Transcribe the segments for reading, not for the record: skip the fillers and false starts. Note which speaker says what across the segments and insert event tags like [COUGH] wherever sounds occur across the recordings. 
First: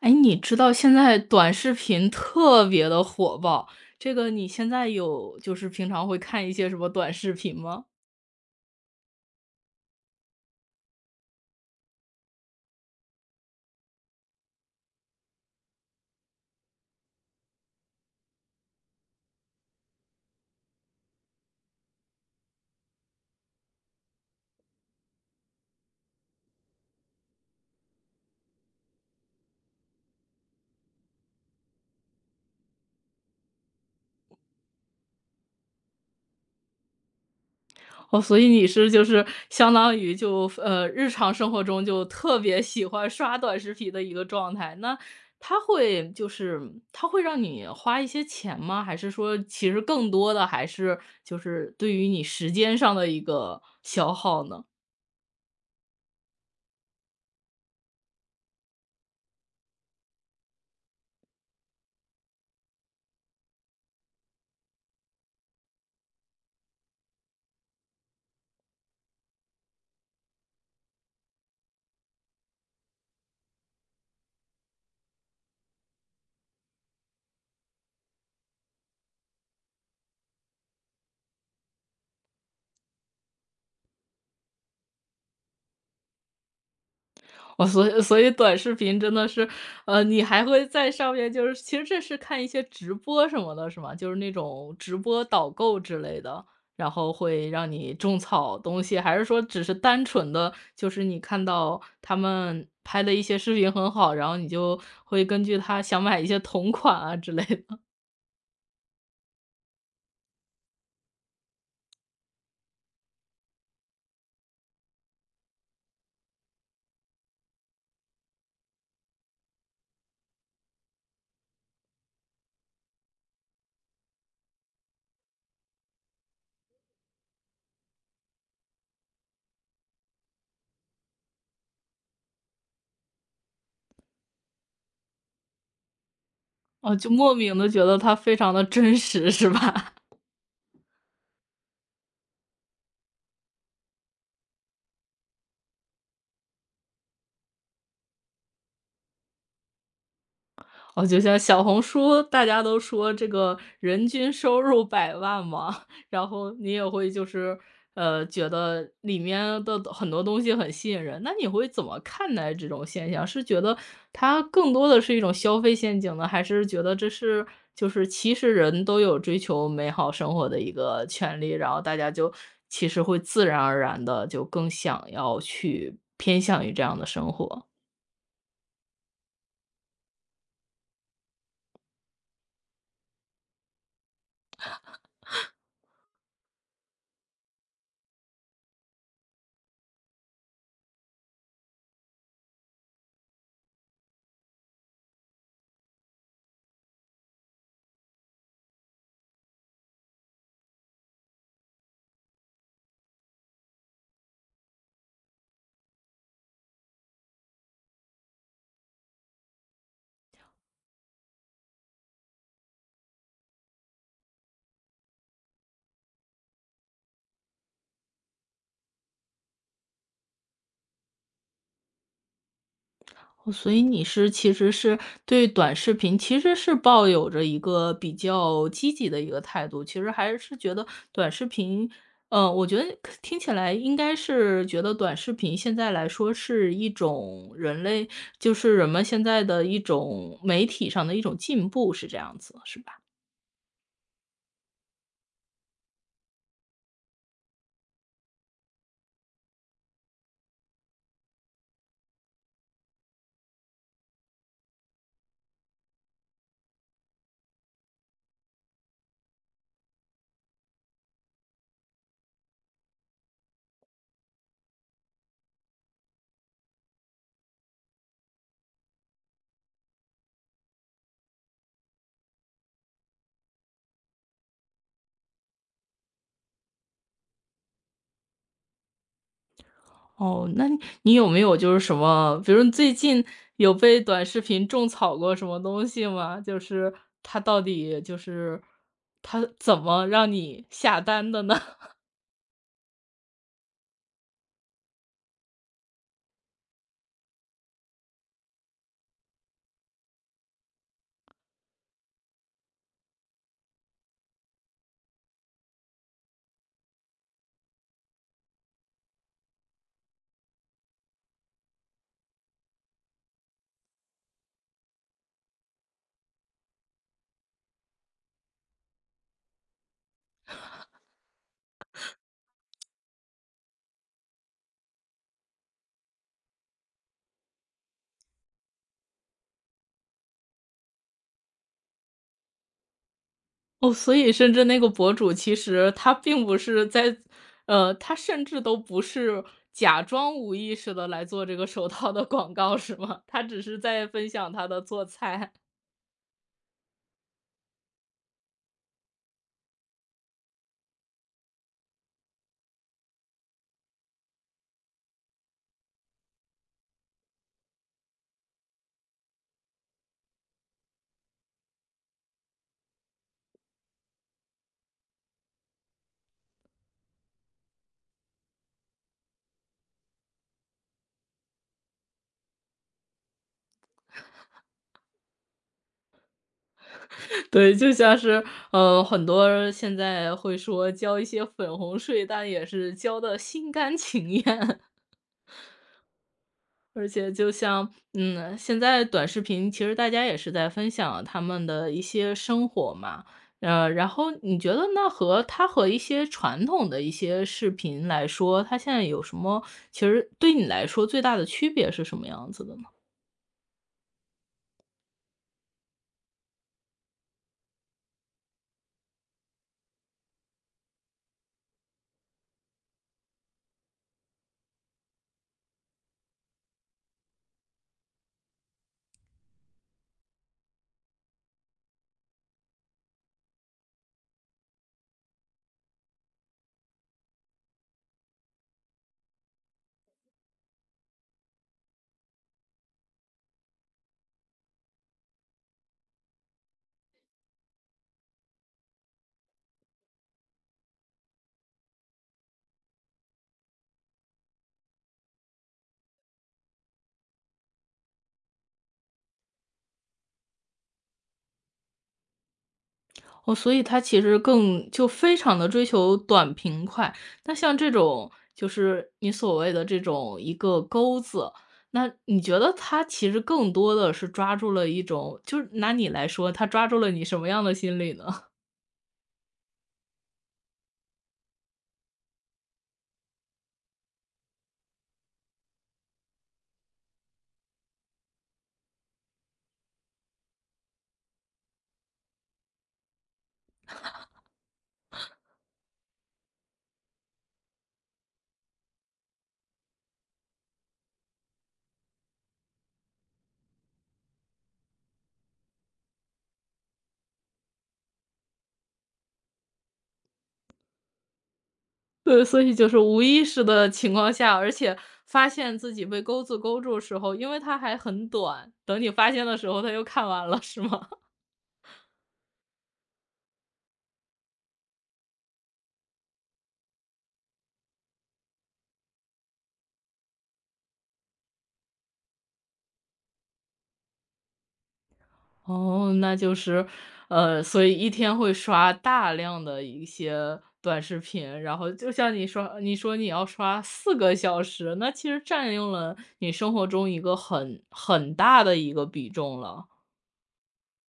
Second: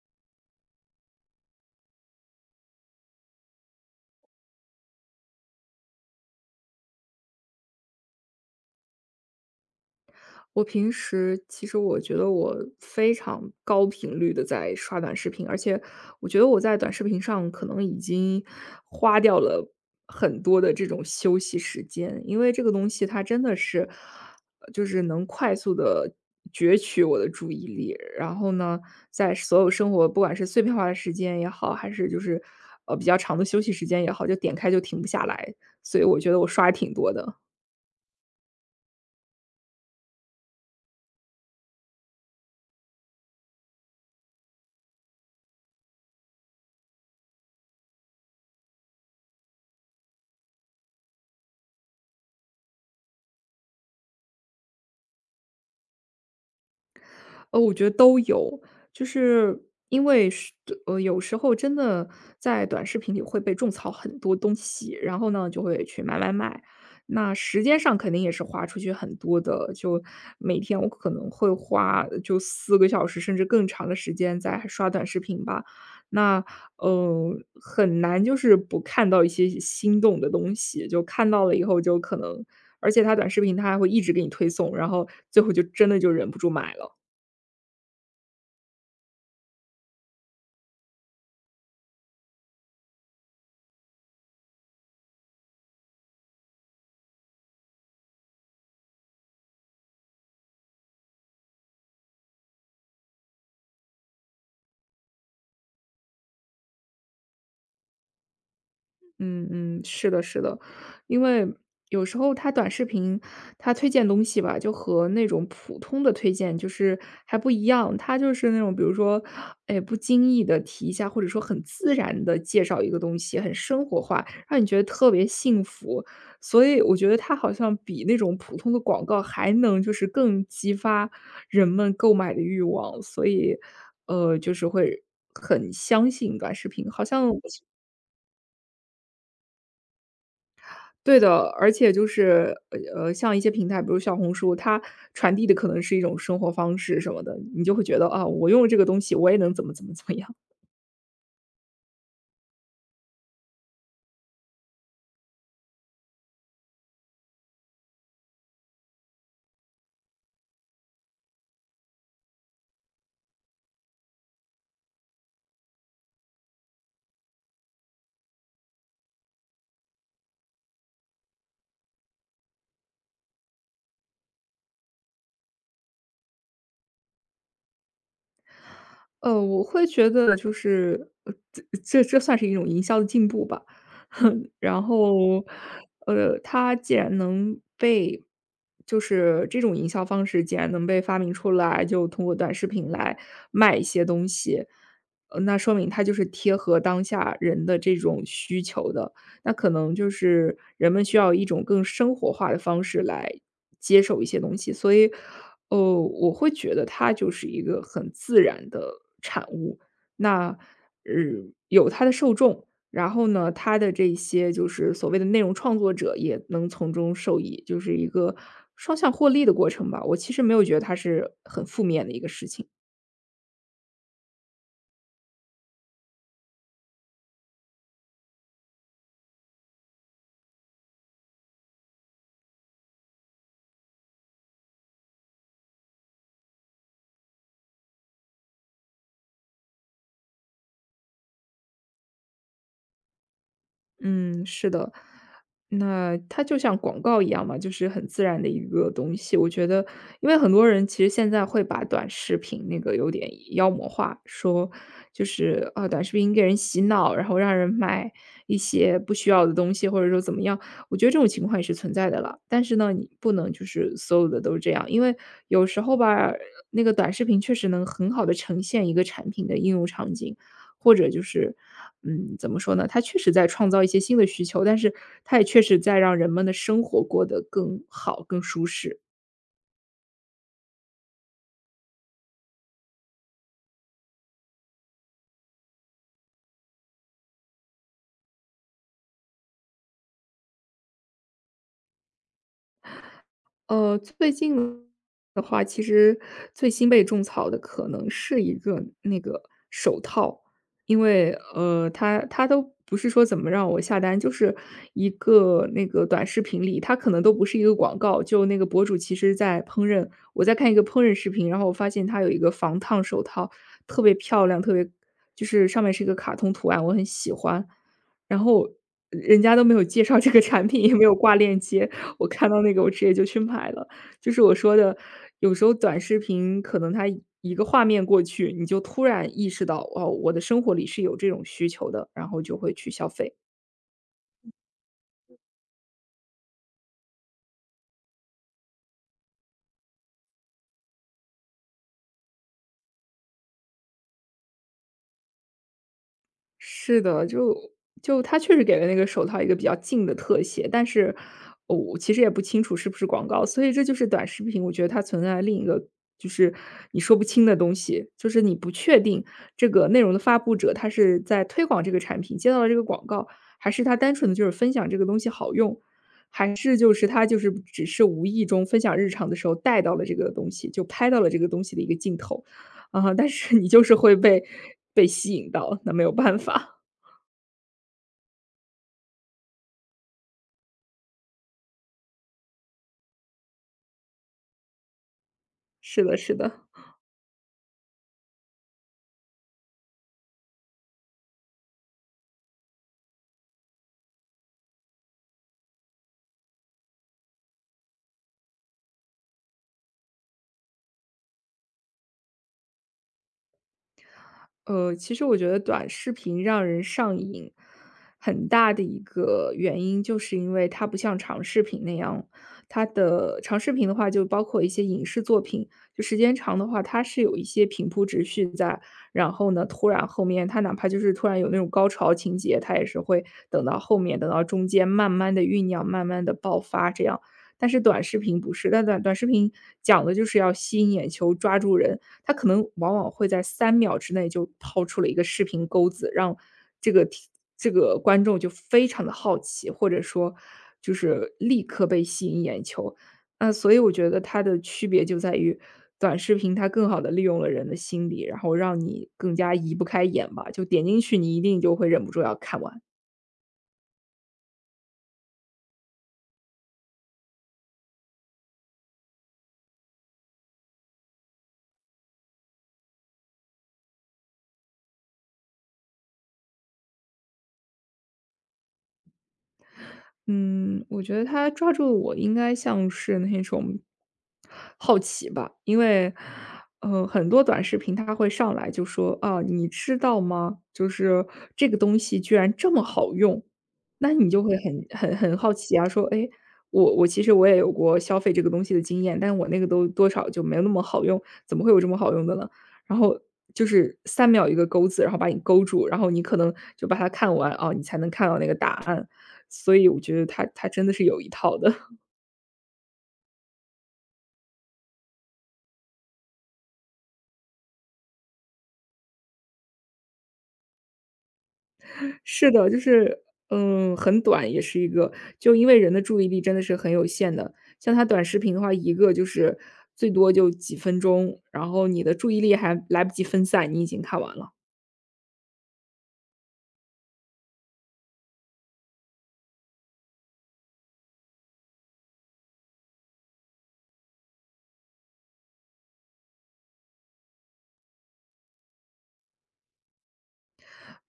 Speaker 1: 哎，你知道现在短视频特别的火爆，这个你现在有就是平常会看一些什么短视频吗？
Speaker 2: 我平时其实我觉得我非常高频率的在刷短视频，而且我觉得我在短视频上可能已经花掉了很多的这种休息时间，因为这个东西它真的是，能快速的攫取我的注意力，然后呢，在所有生活不管是碎片化的时间也好，还是就是比较长的休息时间也好，就点开就停不下来，所以我觉得我刷挺多的。
Speaker 1: 哦，所以你是就是相当于就日常生活中就特别喜欢刷短视频的一个状态，那它会就是它会让你花一些钱吗？还是说其实更多的还是就是对于你时间上的一个消耗呢？
Speaker 2: 呃，我觉得都有，就是因为是有时候真的在短视频里会被种草很多东西，然后呢，就会去买买买。那时间上肯定也是花出去很多的，就每天我可能会花就四个小时甚至更长的时间在刷短视频吧。那，呃，很难就是不看到一些心动的东西，就看到了以后就可能而且它短视频它还会一直给你推送，然后最后就真的就忍不住买了。
Speaker 1: 我所以所以短视频真的是，你还会在上面就是其实这是看一些直播什么的，是吗？就是那种直播导购之类的，然后会让你种草东西，还是说只是单纯的就是你看到他们拍的一些视频很好，然后你就会根据他想买一些同款啊之类的，
Speaker 2: 嗯嗯，是的，是的，因为有时候它短视频，它推荐东西吧，就和那种普通的推荐就是还不一样。它就是那种比如说，哎，不经意的提一下，或者说很自然的介绍一个东西，很生活化，让你觉得特别幸福。所以我觉得它好像比那种普通的广告还能就是更激发人们购买的欲望，所以，呃，就是会很相信短视频。
Speaker 1: 哦，
Speaker 2: 好
Speaker 1: 就
Speaker 2: 像
Speaker 1: 莫
Speaker 2: 我
Speaker 1: 名的觉得它非常的真实，是吧？
Speaker 2: 对的，而且就是像一些平台，比如小红书，它传递的可能是一种生活方式什么的，你就会觉得啊，我用这个东西，我也能怎么怎么怎么样。
Speaker 1: 哦，就像小红书，大家都说这个人均收入百万嘛，[LAUGHS] 然后你也会就是，觉得里面的很多东西很吸引人，那你会怎么看待这种现象？是觉得它更多的是一种消费陷阱呢，还是觉得这是就是其实人都有追求美好生活的一个权利，然后大家就其实会自然而然的就更想要去偏向于这样的生活？
Speaker 2: 呃，我会觉得就是，这算是一种营销的进步吧。[LAUGHS] 然后，呃，它既然能被就是这种营销方式既然能被发明出来，就通过短视频来卖一些东西，呃，那说明它就是贴合当下人的这种需求的。那可能就是人们需要一种更生活化的方式来接受一些东西，所以哦，我会觉得它就是一个很自然的产物。那，呃，有它的受众，然后呢，它的这些就是所谓的内容创作者也能从中受益，就是一个双向获利的过程吧。我其实没有觉得它是很负面的一个事情。
Speaker 1: 哦所以你是其实是对短视频其实是抱有着一个比较积极的一个态度，其实还是觉得短视频我觉得听起来应该是觉得短视频现在来说是一种人类就是人们现在的一种媒体上的一种进步，是这样子，是吧？
Speaker 2: 嗯，是的。那它就像广告一样嘛，就是很自然的一个东西。我觉得，因为很多人其实现在会把短视频那个有点妖魔化，说就是啊，短视频给人洗脑，然后让人买一些不需要的东西，或者说怎么样。我觉得这种情况也是存在的了，但是呢，你不能就是所有的都这样，因为有时候吧，那个短视频确实能很好的呈现一个产品的应用场景，或者就是嗯，怎么说呢？它确实在创造一些新的需求，但是它也确实在让人们的生活过得更好、更舒适。
Speaker 1: 哦，那你有没有就是什么，比如你最近有被短视频种草过什么东西吗？就是它到底就是它怎么让你下单的呢？
Speaker 2: 呃，最近的话，其实最新被种草的可能是一个那个手套，因为呃，它都不是说怎么让我下单，就是一个那个短视频里，它可能都不是一个广告，就那个博主其实在烹饪，我在看一个烹饪视频，然后我发现它有一个防烫手套，特别漂亮，特别就是上面是一个卡通图案，我很喜欢，然后人家都没有介绍这个产品，也没有挂链接，[LAUGHS] 我看到那个我直接就去买了。就是我说的，有时候短视频可能它一个画面过去，你就突然意识到，哦，我的生活里是有这种需求的，然后就会去消费。
Speaker 1: [LAUGHS] 哦，所以甚至那个博主其实他并不是在他甚至都不是假装无意识的来做这个手套的广告是吗？他只是在分享他的做菜。
Speaker 2: 是的，就他确实给了那个手套一个比较近的特写，但是呃我其实也不清楚是不是广告，所以这就是短视频，我觉得它存在的另一个就是你说不清的东西，就是你不确定这个内容的发布者他是在推广这个产品，接到了这个广告，还是他单纯的就是分享这个东西好用，还是就是他就是只是无意中分享日常的时候带到了这个东西，就拍到了这个东西的一个镜头啊，但是你就是会被吸引到，那没有办法。
Speaker 1: 对，就像是，很多现在会说交一些粉红税，但也是交的心甘情愿。
Speaker 2: 是的，是的，
Speaker 1: [LAUGHS] 而且就像，现在短视频其实大家也是在分享他们的一些生活嘛，然后你觉得那和它和一些传统的一些视频来说，它现在有什么其实对你来说最大的区别是什么样子的呢？
Speaker 2: 呃，其实我觉得短视频让人上瘾，很大的一个原因就是因为它不像长视频那样，它的长视频的话就包括一些影视作品，就时间长的话，它是有一些平铺直叙在，然后呢，突然后面它哪怕就是突然有那种高潮情节，它也是会等到后面，等到中间慢慢的酝酿，慢慢的爆发这样。但是短视频不是，但短视频讲的就是要吸引眼球，抓住人，他可能往往会在三秒之内就抛出了一个视频钩子，让这个听这个观众就非常的好奇，或者说就是立刻被吸引眼球。那所以我觉得它的区别就在于，短视频它更好的利用了人的心理，然后让你更加移不开眼吧，就点进去你一定就会忍不住要看完。
Speaker 1: 哦，所以它其实更就非常的追求短平快。那像这种就是你所谓的这种一个钩子，那你觉得它其实更多的是抓住了一种就是拿你来说，它抓住了你什么样的心理呢？
Speaker 2: 嗯，我觉得他抓住我应该像是那种好奇吧，因为，呃，很多短视频它会上来就说啊，你知道吗？就是这个东西居然这么好用，那你就会很好奇啊，说，哎，其实我也有过消费这个东西的经验，但我那个都多少就没有那么好用，怎么会有这么好用的呢？然后就是三秒一个钩子，然后把你勾住，然后你可能就把它看完啊，你才能看到那个答案。所以我觉得他真的是有一套的。
Speaker 1: [LAUGHS] 对，所以就是无意识的情况下，而且发现自己被钩子勾住时候，因为它还很短，等你发现的时候它又看完了，是吗？
Speaker 2: [LAUGHS] 是的，就是，嗯，很短也是一个就因为人的注意力真的是很有限的，像他短视频的话，一个就是最多就几分钟，然后你的注意力还来不及分散，你已经看完了。
Speaker 1: 哦，那就是，所以一天会刷大量的一些短视频，然后就像你说，你要刷4个小时，那其实占用了你生活中一个很大的一个比重了。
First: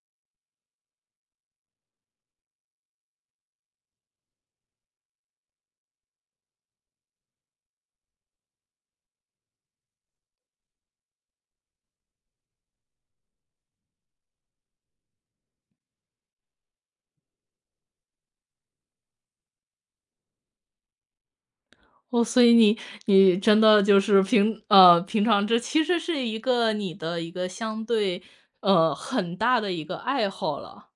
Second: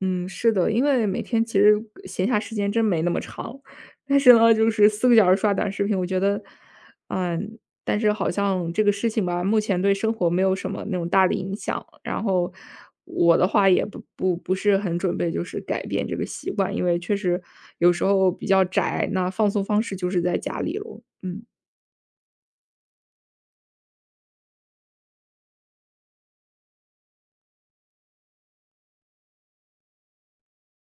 Speaker 2: 嗯，是的，因为每天其实闲暇时间真没那么长，但是呢，就是四个小时刷短视频，我觉得，嗯，但是好像这个事情吧，目前对生活没有什么那种大的影响。然后我的话也不是很准备就是改变这个习惯，因为确实有时候比较宅，那放松方式就是在家里咯，嗯。
Speaker 1: 哦，所以你真的就是平常这其实是一个你的一个相对，很大的一个爱好了。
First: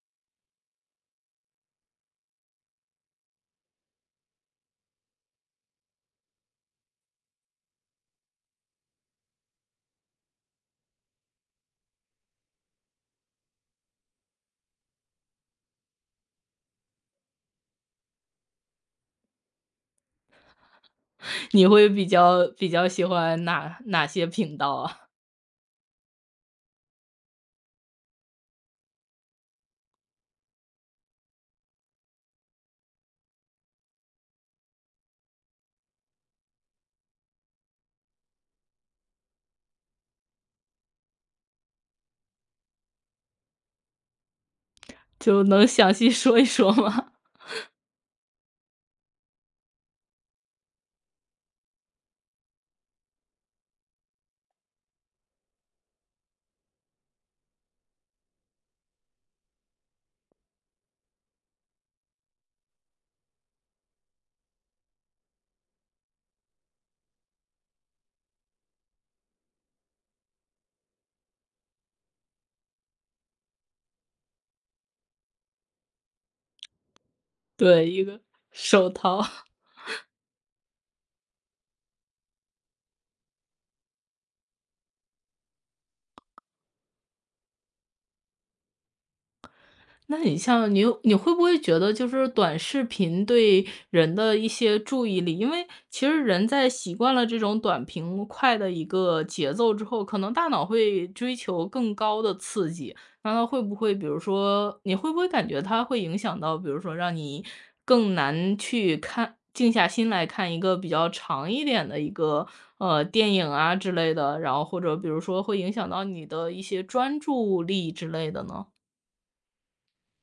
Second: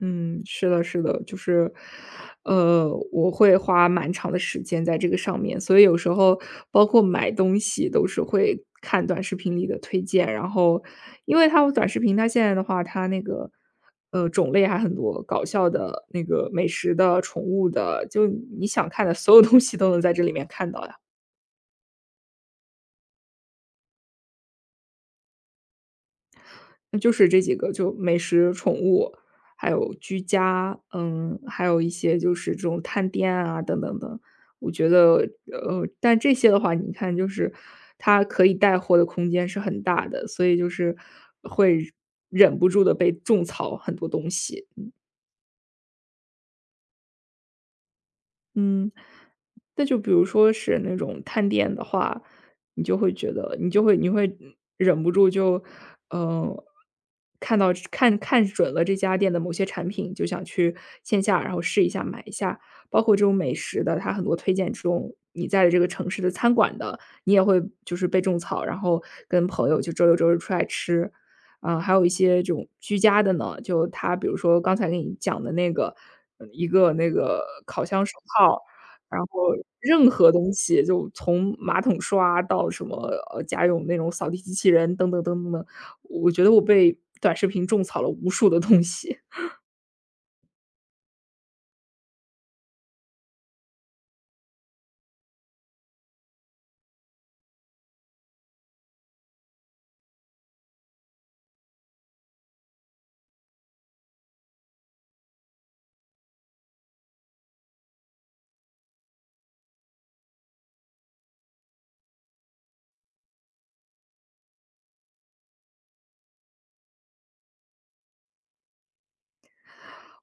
Speaker 2: 嗯，是的，是的，就是，呃，我会花蛮长的时间在这个上面，所以有时候包括买东西都是会看短视频里的推荐，然后因为它有短视频，它现在的话，它那个呃种类还很多，搞笑的、那个美食的、宠物的，就你想看的所有东西都能在这里面看到呀。
Speaker 1: [LAUGHS] 你会比较喜欢哪些频道啊？
Speaker 2: 那就是这几个，就美食、宠物，还有居家，嗯，还有一些就是这种探店啊，等等等。我觉得，呃，但这些的话，你看就是它可以带货的空间是很大的，所以就是会忍不住的被种草很多东西。
Speaker 1: [LAUGHS] 就能详细说一说吗？
Speaker 2: 嗯。那就比如说是那种探店的话，你就会觉得你就会你会忍不住就，嗯，看到看看准了这家店的某些产品，就想去线下然后试一下买一下。包括这种美食的，它很多推荐这种你在这个城市的餐馆的，你也会就是被种草，然后跟朋友就周六周日出来吃。啊，还有一些这种居家的呢，就他比如说刚才给你讲的那个一个那个烤
Speaker 1: 对，
Speaker 2: 箱
Speaker 1: 一
Speaker 2: 手
Speaker 1: 个
Speaker 2: 套，
Speaker 1: 手
Speaker 2: 然
Speaker 1: 套。
Speaker 2: 后任何东西，就从马桶刷到什么，家用那种扫地机器人等等等等等，我觉得我被短视频种草了无数的东西。
Speaker 1: 那你像你有你会不会觉得就是短视频对人的一些注意力因为其实人在习惯了这种短平快的一个节奏之后，可能大脑会追求更高的刺激。那它会不会比如说你会不会感觉它会影响到，比如说让你更难静下心来看一个比较长一点的一个，电影啊之类的，然后或者比如说会影响到你的一些专注力之类的呢？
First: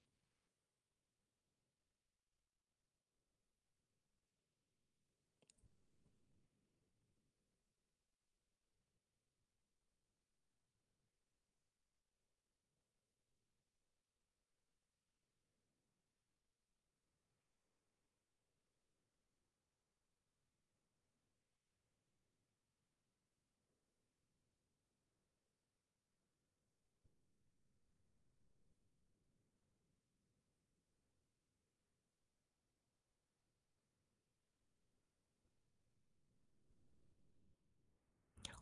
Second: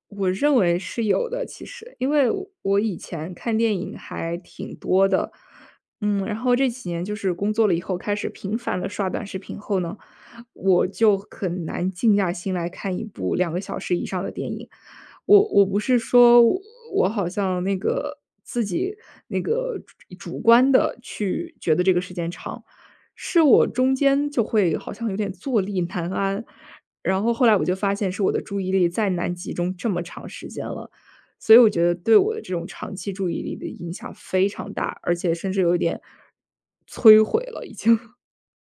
Speaker 2: 我认为是有的，其实，因为我以前看电影还挺多的，然后这几年就是工作了以后，开始频繁的刷短视频后呢，我就很难静下心来看一部2个小时以上的电影。我不是说我好像那个自己那个主观的去觉得这个时间长，是我中间就会好像有点坐立难安，然后后来我就发现是我的注意力再难集中这么长时间了，所以我觉得对我的这种长期注意力的影响非常大，而且甚至有一点摧毁了已经。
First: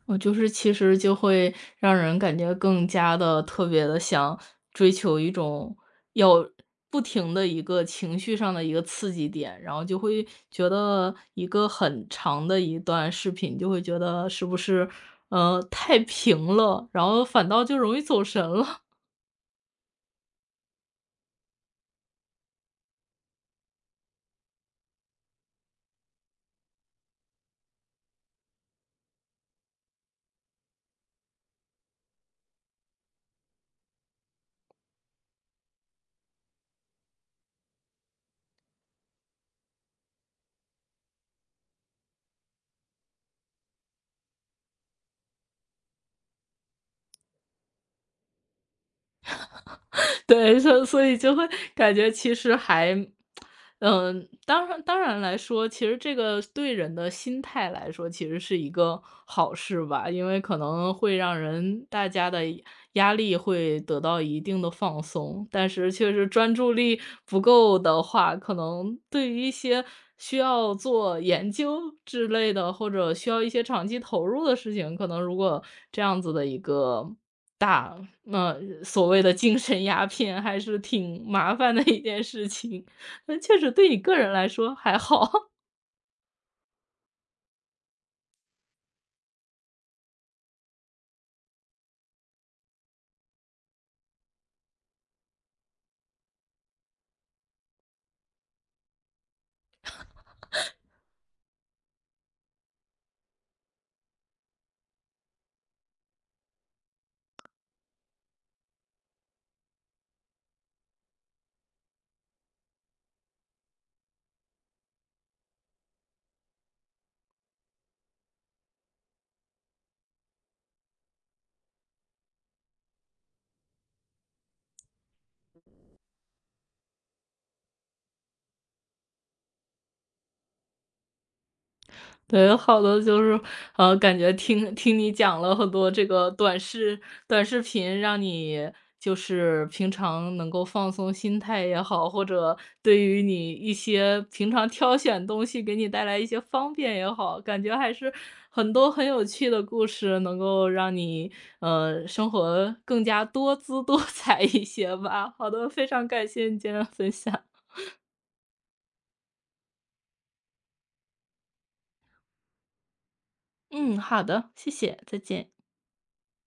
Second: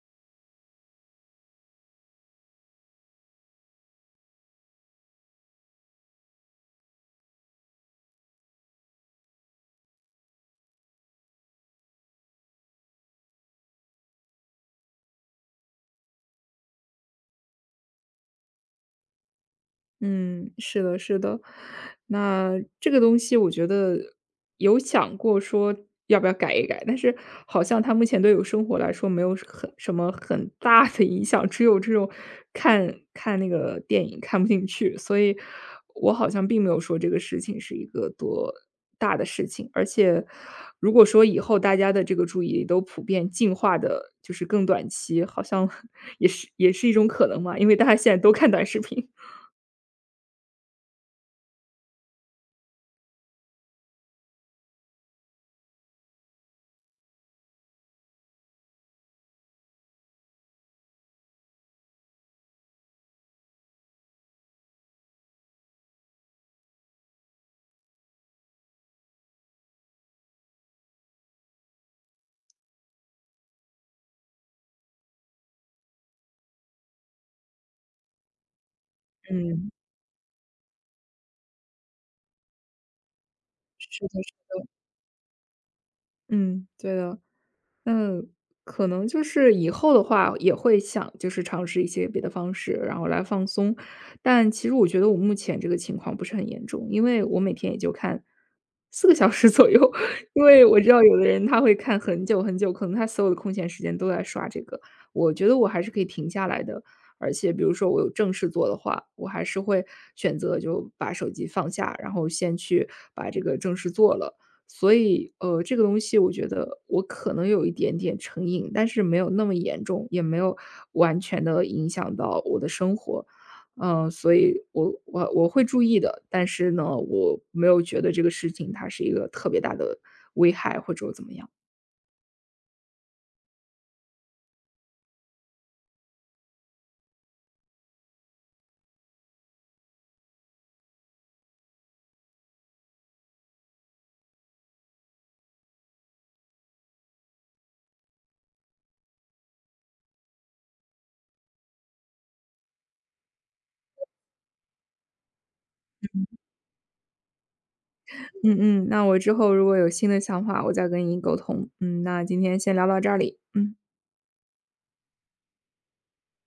Speaker 1: 我就是其实就会让人感觉更加的特别的想追求一种要不停的一个情绪上的一个刺激点，然后就会觉得一个很长的一段视频，就会觉得是不是，太平了，然后反倒就容易走神了。
Speaker 2: 嗯，是的，是的。那这个东西我觉得有想过说要不要改一改，但是好像它目前对我生活来说没有很什么很大的影响，只有这种看看那个电影看不进去，所以我好像并没有说这个事情是一个多大的事情。而且如果说以后大家的这个注意力都普遍进化的，就是更短期，好像 [LAUGHS] 也是一种可能嘛，因为大家现在都看短视频。
Speaker 1: 对，所以就会感觉其实还当然来说，其实这个对人的心态来说，其实是一个好事吧，因为可能会大家的压力会得到一定的放松，但是确实专注力不够的话，可能对于一些需要做研究之类的，或者需要一些长期投入的事情，可能如果这样子的一个大，那所谓的精
Speaker 2: 嗯。
Speaker 1: 神鸦片还是挺麻烦的一件事情，那确实对你
Speaker 2: 是
Speaker 1: 个
Speaker 2: 的
Speaker 1: 人
Speaker 2: 是
Speaker 1: 来说还好。
Speaker 2: 嗯，对的。那可能就是以后的话也会想就是尝试一些别的方式，然后来放松。但其实我觉得我目前这个情况不是很严重，因为我每天也就看4个小时左右。[LAUGHS] 因为我知道有的人他会看很久很久，可能他所有的空闲时间都在刷这个，我觉得我还是可以停下来的。而且比如说我有正事做的话，我还是会选择就把手机放下，然后先去把这个正事做了。所以，这个东西我觉得我可能有一点点成瘾，但是没有那么严重，也没有完全的影响到我的生活。所以我会注意的，但是呢，我没有觉得这个事情它是一个特别大的危害或者怎么样。
Speaker 1: 对，好的，就是，感觉听你讲了很多这个短视频，让你就是平常能够放松心态也好，或者对于你一些平常挑选东西给你带来一些方便也好，感觉还是很多很有趣的故事，能够让你生活更加多姿多彩一些吧。好的，非常感谢你今天的分享。
Speaker 2: 嗯嗯，那我之后如果有新的想法，我再跟你沟通。嗯，那今天先聊到这里，嗯。
Speaker 1: 嗯，好的，谢谢，再见。